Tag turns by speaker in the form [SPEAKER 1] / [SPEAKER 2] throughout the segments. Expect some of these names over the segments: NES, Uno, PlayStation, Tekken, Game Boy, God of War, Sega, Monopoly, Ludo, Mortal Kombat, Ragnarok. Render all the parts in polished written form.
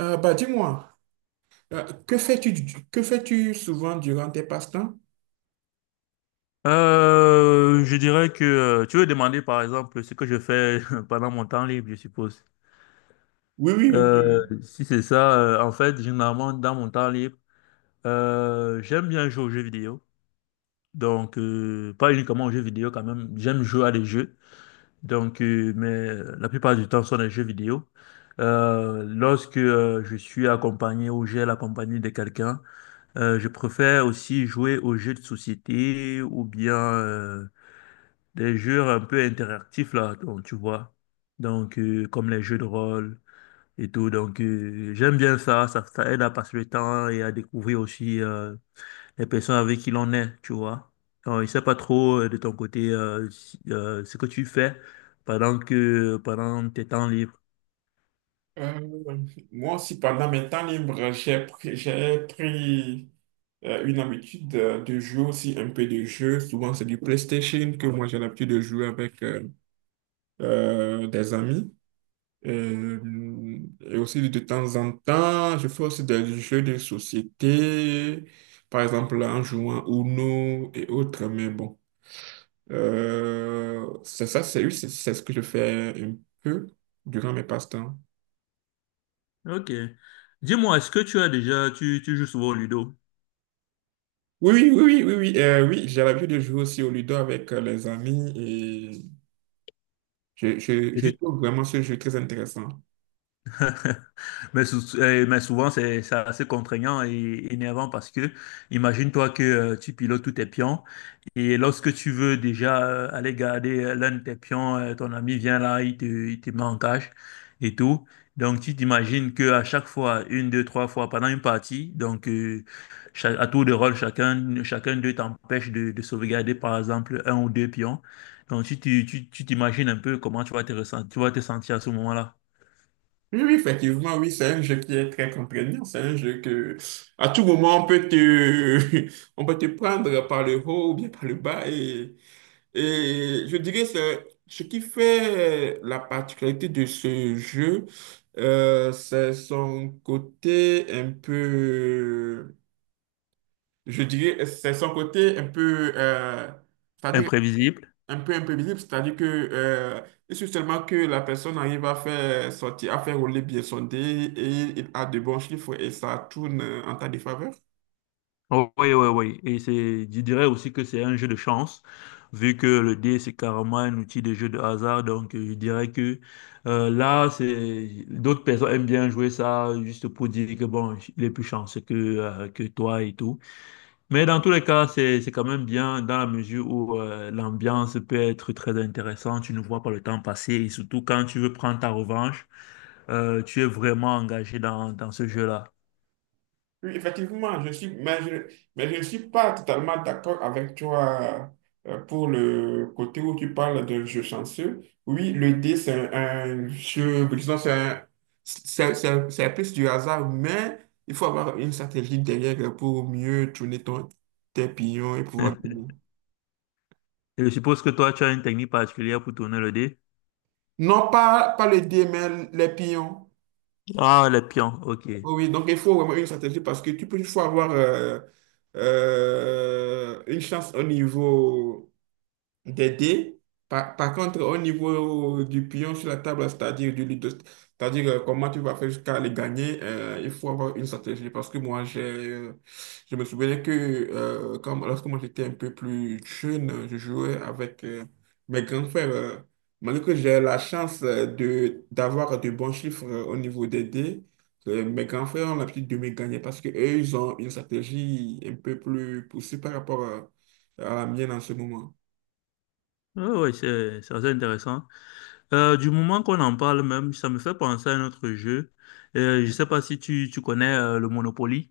[SPEAKER 1] Dis-moi, que fais-tu, que fais-tu souvent durant tes passe-temps?
[SPEAKER 2] Je dirais que tu veux demander par exemple ce que je fais pendant mon temps libre, je suppose.
[SPEAKER 1] Oui, oui, oui, oui, oui.
[SPEAKER 2] Si c'est ça, en fait, généralement dans mon temps libre, j'aime bien jouer aux jeux vidéo. Donc, pas uniquement aux jeux vidéo quand même, j'aime jouer à des jeux. Donc, mais la plupart du temps, ce sont des jeux vidéo. Lorsque je suis accompagné ou j'ai la compagnie de quelqu'un, je préfère aussi jouer aux jeux de société ou bien des jeux un peu interactifs là, donc tu vois. Donc comme les jeux de rôle et tout. Donc j'aime bien ça, ça aide à passer le temps et à découvrir aussi les personnes avec qui l'on est, tu vois. Donc, je sais pas trop de ton côté ce que tu fais pendant tes temps libres.
[SPEAKER 1] Euh, Moi aussi, pendant mes temps libres, j'ai pris une habitude de jouer aussi un peu de jeux. Souvent, c'est du PlayStation que moi j'ai l'habitude de jouer avec des amis. Euh, Et aussi, de temps en temps, je fais aussi des jeux de société, par exemple en jouant Uno et autres. Mais bon. C'est ça, c'est oui, c'est ce que je fais un peu durant mes passe-temps.
[SPEAKER 2] Ok. Dis-moi, est-ce que tu as déjà tu joues souvent au Ludo?
[SPEAKER 1] Oui, oui, oui, oui, oui, oui, oui, j'ai l'habitude de jouer aussi au Ludo avec les amis et
[SPEAKER 2] Et
[SPEAKER 1] je
[SPEAKER 2] tu
[SPEAKER 1] trouve vraiment ce jeu très intéressant.
[SPEAKER 2] Mais souvent, c'est assez contraignant et énervant parce que imagine-toi que tu pilotes tous tes pions et lorsque tu veux déjà aller garder l'un de tes pions, ton ami vient là, il te met en cage et tout. Donc, tu t'imagines qu'à chaque fois, une, deux, trois fois pendant une partie, donc à tour de rôle, chacun d'eux t'empêche de sauvegarder par exemple un ou deux pions. Donc, tu t'imagines un peu comment tu vas te ressentir, tu vas te sentir à ce moment-là.
[SPEAKER 1] Oui, oui, effectivement, oui, c'est un jeu qui est très contraignant. C'est un jeu que, à tout moment, on peut te, on peut te prendre par le haut ou bien par le bas. Et je dirais, c'est ce qui fait la particularité de ce jeu, c'est son côté un peu, je dirais, c'est son côté un peu, c'est-à-dire
[SPEAKER 2] Imprévisible.
[SPEAKER 1] un peu imprévisible, c'est-à-dire que il suffit seulement que la personne arrive à faire sortir, à faire rouler bien son dé et il a de bons chiffres et ça tourne en ta défaveur.
[SPEAKER 2] Oh, oui, oui, oui. Et c'est, je dirais aussi que c'est un jeu de chance, vu que le dé, c'est carrément un outil de jeu de hasard. Donc, je dirais que là, c'est d'autres personnes aiment bien jouer ça juste pour dire que, bon, il est plus chanceux que toi et tout. Mais dans tous les cas, c'est quand même bien dans la mesure où l'ambiance peut être très intéressante. Tu ne vois pas le temps passer et surtout quand tu veux prendre ta revanche, tu es vraiment engagé dans ce jeu-là.
[SPEAKER 1] Oui, effectivement, je suis, mais je ne suis pas totalement d'accord avec toi pour le côté où tu parles de jeu chanceux. Oui, le dé, un jeu, disons, c'est un- c'est plus du hasard, mais il faut avoir une stratégie derrière pour mieux tourner tes pions et pouvoir gagner.
[SPEAKER 2] Et je suppose que toi, tu as une technique particulière pour tourner le dé.
[SPEAKER 1] Non, pas le dé, mais les pions.
[SPEAKER 2] Ah, les pions, ok.
[SPEAKER 1] Oui, oui, donc il faut vraiment une stratégie parce que tu peux, il faut avoir une chance au niveau des dés. Par contre, au niveau du pion sur la table, c'est-à-dire du ludo, c'est-à-dire comment tu vas faire jusqu'à les gagner, il faut avoir une stratégie. Parce que moi, je me souvenais que lorsque moi j'étais un peu plus jeune, je jouais avec mes grands frères. Malgré que j'ai la chance d'avoir de bons chiffres au niveau des dés, mes grands frères ont l'habitude de me gagner parce qu'eux, ils ont une stratégie un peu plus poussée par rapport à la mienne en ce moment.
[SPEAKER 2] Oui, c'est assez intéressant. Du moment qu'on en parle même, ça me fait penser à un autre jeu. Je ne sais pas si tu connais le Monopoly.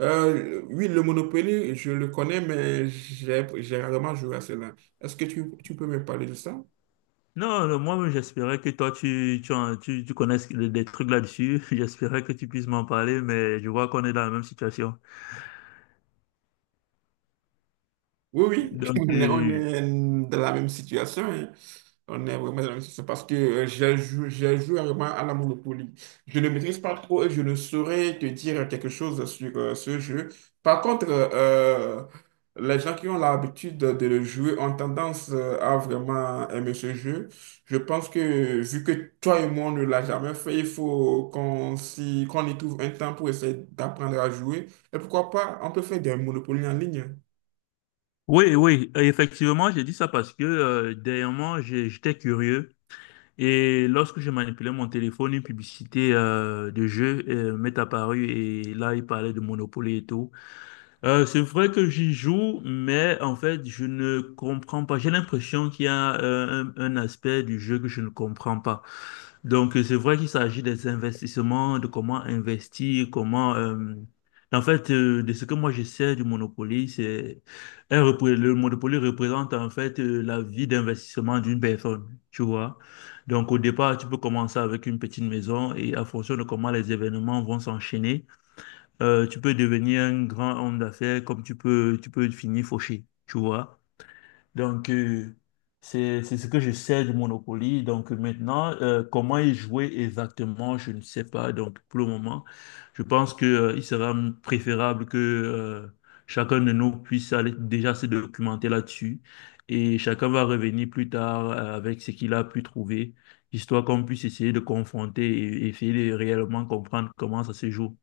[SPEAKER 1] Oui, le Monopoly, je le connais, mais j'ai rarement joué à cela. Est-ce que tu peux me parler de ça?
[SPEAKER 2] Non, non, moi, j'espérais que toi, tu connaisses des trucs là-dessus. J'espérais que tu puisses m'en parler, mais je vois qu'on est dans la même situation.
[SPEAKER 1] Oui, oui,
[SPEAKER 2] Donc,
[SPEAKER 1] on est dans la même situation, hein. On est vraiment dans la même situation parce que j'ai joué vraiment à la Monopoly. Je ne maîtrise pas trop et je ne saurais te dire quelque chose sur ce jeu. Par contre, les gens qui ont l'habitude de le jouer ont tendance à vraiment aimer ce jeu. Je pense que vu que toi et moi, on ne l'a jamais fait, il faut qu'on y trouve un temps pour essayer d'apprendre à jouer. Et pourquoi pas, on peut faire des Monopoly en ligne.
[SPEAKER 2] oui, oui, effectivement, j'ai dit ça parce que dernièrement, j'étais curieux. Et lorsque je manipulais mon téléphone, une publicité de jeu m'est apparue et là, il parlait de Monopoly et tout. C'est vrai que j'y joue, mais en fait, je ne comprends pas. J'ai l'impression qu'il y a un aspect du jeu que je ne comprends pas. Donc, c'est vrai qu'il s'agit des investissements, de comment investir, en fait, de ce que moi je sais du Monopoly, c'est. Le Monopoly représente en fait la vie d'investissement d'une personne, tu vois. Donc, au départ, tu peux commencer avec une petite maison et à fonction de comment les événements vont s'enchaîner, tu peux devenir un grand homme d'affaires comme tu peux finir fauché, tu vois. Donc, c'est ce que je sais du Monopoly. Donc, maintenant, comment y jouer exactement, je ne sais pas. Donc, pour le moment, je pense que, il sera préférable que, chacun de nous puisse aller déjà se documenter là-dessus. Et chacun va revenir plus tard avec ce qu'il a pu trouver, histoire qu'on puisse essayer de confronter et essayer de réellement comprendre comment ça se joue.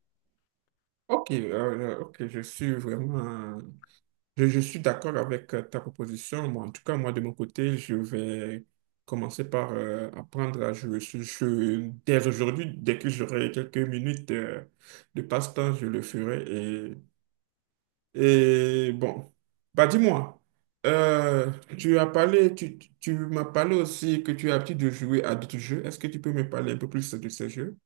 [SPEAKER 1] Ok, je suis vraiment, je suis d'accord avec ta proposition. Moi, en tout cas, moi, de mon côté, je vais commencer par apprendre à jouer ce jeu dès aujourd'hui. Dès que j'aurai quelques minutes de passe-temps, je le ferai et bon, bah dis-moi, euh, tu as parlé, tu m'as parlé aussi que tu as l'habitude de jouer à d'autres jeux. Est-ce que tu peux me parler un peu plus de ces jeux?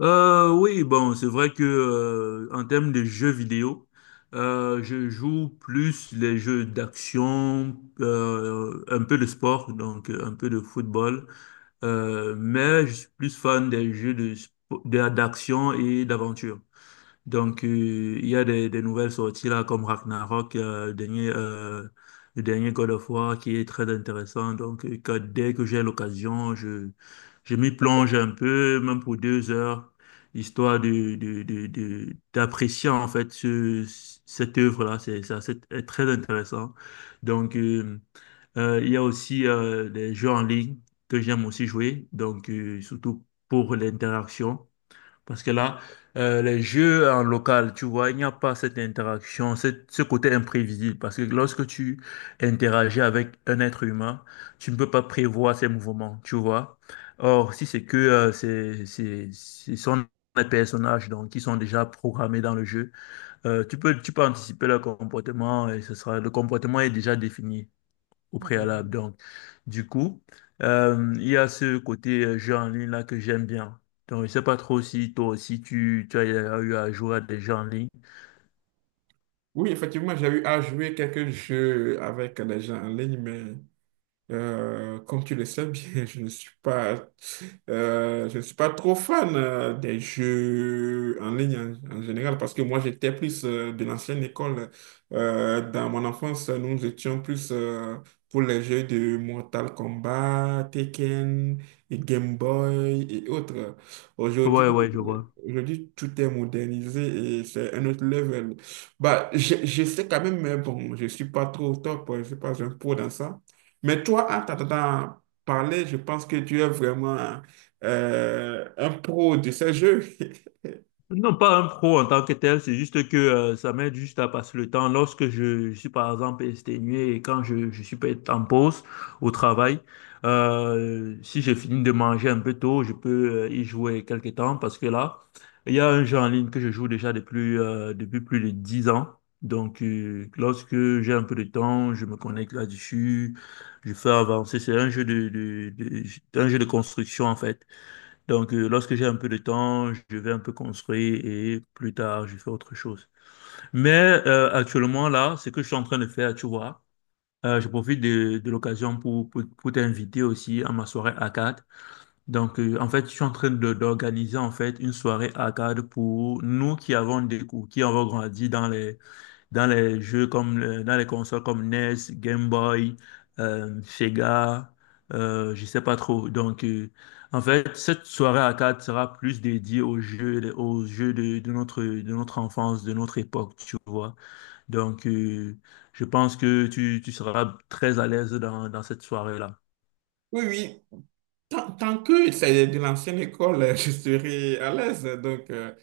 [SPEAKER 2] Oui, bon, c'est vrai que en termes de jeux vidéo, je joue plus les jeux d'action, un peu de sport, donc un peu de football, mais je suis plus fan des jeux d'action et d'aventure. Donc, il y a des nouvelles sorties là, comme Ragnarok, le dernier God of War qui est très intéressant. Donc, dès que j'ai l'occasion, je m'y plonge un peu, même pour 2 heures, histoire d'apprécier en fait cette œuvre-là. Est très intéressant. Donc, il y a aussi des jeux en ligne que j'aime aussi jouer, donc surtout pour l'interaction. Parce que là, les jeux en local, tu vois, il n'y a pas cette interaction, ce côté imprévisible. Parce que lorsque tu interagis avec un être humain, tu ne peux pas prévoir ses mouvements, tu vois. Or, si c'est que ce sont des personnages donc, qui sont déjà programmés dans le jeu, tu peux anticiper leur comportement et le comportement est déjà défini au préalable. Donc, du coup, il y a ce côté jeu en ligne là que j'aime bien. Donc, je sais pas trop si toi aussi tu as eu à jouer à des jeux en ligne.
[SPEAKER 1] Oui, effectivement, j'ai eu à jouer quelques jeux avec des gens en ligne, mais comme tu le sais bien, je ne suis pas trop fan des jeux en ligne en général parce que moi j'étais plus de l'ancienne école. Dans mon enfance, nous étions plus pour les jeux de Mortal Kombat, Tekken, et Game Boy et autres. Aujourd'hui,
[SPEAKER 2] Ouais, ouais, je vois.
[SPEAKER 1] Aujourd'hui tout est modernisé et c'est un autre level. Je sais quand même, mais bon, je ne suis pas trop au top, je ne suis pas un pro dans ça. Mais toi, en t'entendant parler, je pense que tu es vraiment un pro de ces jeux.
[SPEAKER 2] Non, pas un pro en tant que tel, c'est juste que ça m'aide juste à passer le temps. Lorsque je suis par exemple exténué et quand je suis peut-être en pause au travail, si j'ai fini de manger un peu tôt, je peux y jouer quelques temps parce que là, il y a un jeu en ligne que je joue déjà depuis plus de 10 ans. Donc, lorsque j'ai un peu de temps, je me connecte là-dessus, je fais avancer. C'est un jeu un jeu de construction en fait. Donc, lorsque j'ai un peu de temps, je vais un peu construire et plus tard, je fais autre chose. Mais actuellement, là, ce que je suis en train de faire, tu vois, je profite de l'occasion pour t'inviter aussi à ma soirée arcade. Donc, en fait, je suis en train d'organiser en fait une soirée arcade pour nous qui avons grandi dans les jeux dans les consoles comme NES, Game Boy, Sega, je sais pas trop. Donc, en fait, cette soirée arcade sera plus dédiée aux jeux de notre enfance, de notre époque, tu vois. Donc, je pense que tu seras très à l'aise dans cette soirée-là.
[SPEAKER 1] Oui, oui. Tant que c'est de l'ancienne école, je serai à l'aise. Donc, euh,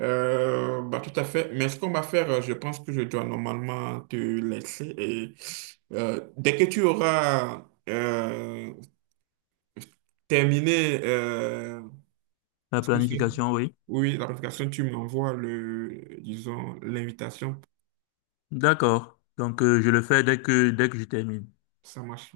[SPEAKER 1] euh, bah, Tout à fait. Mais ce qu'on va faire, je pense que je dois normalement te laisser. Et dès que tu auras terminé
[SPEAKER 2] La
[SPEAKER 1] ce que c'est-
[SPEAKER 2] planification, oui.
[SPEAKER 1] oui, l'application, tu m'envoies le, disons, l'invitation.
[SPEAKER 2] D'accord. Donc, je le fais dès que je termine.
[SPEAKER 1] Ça marche.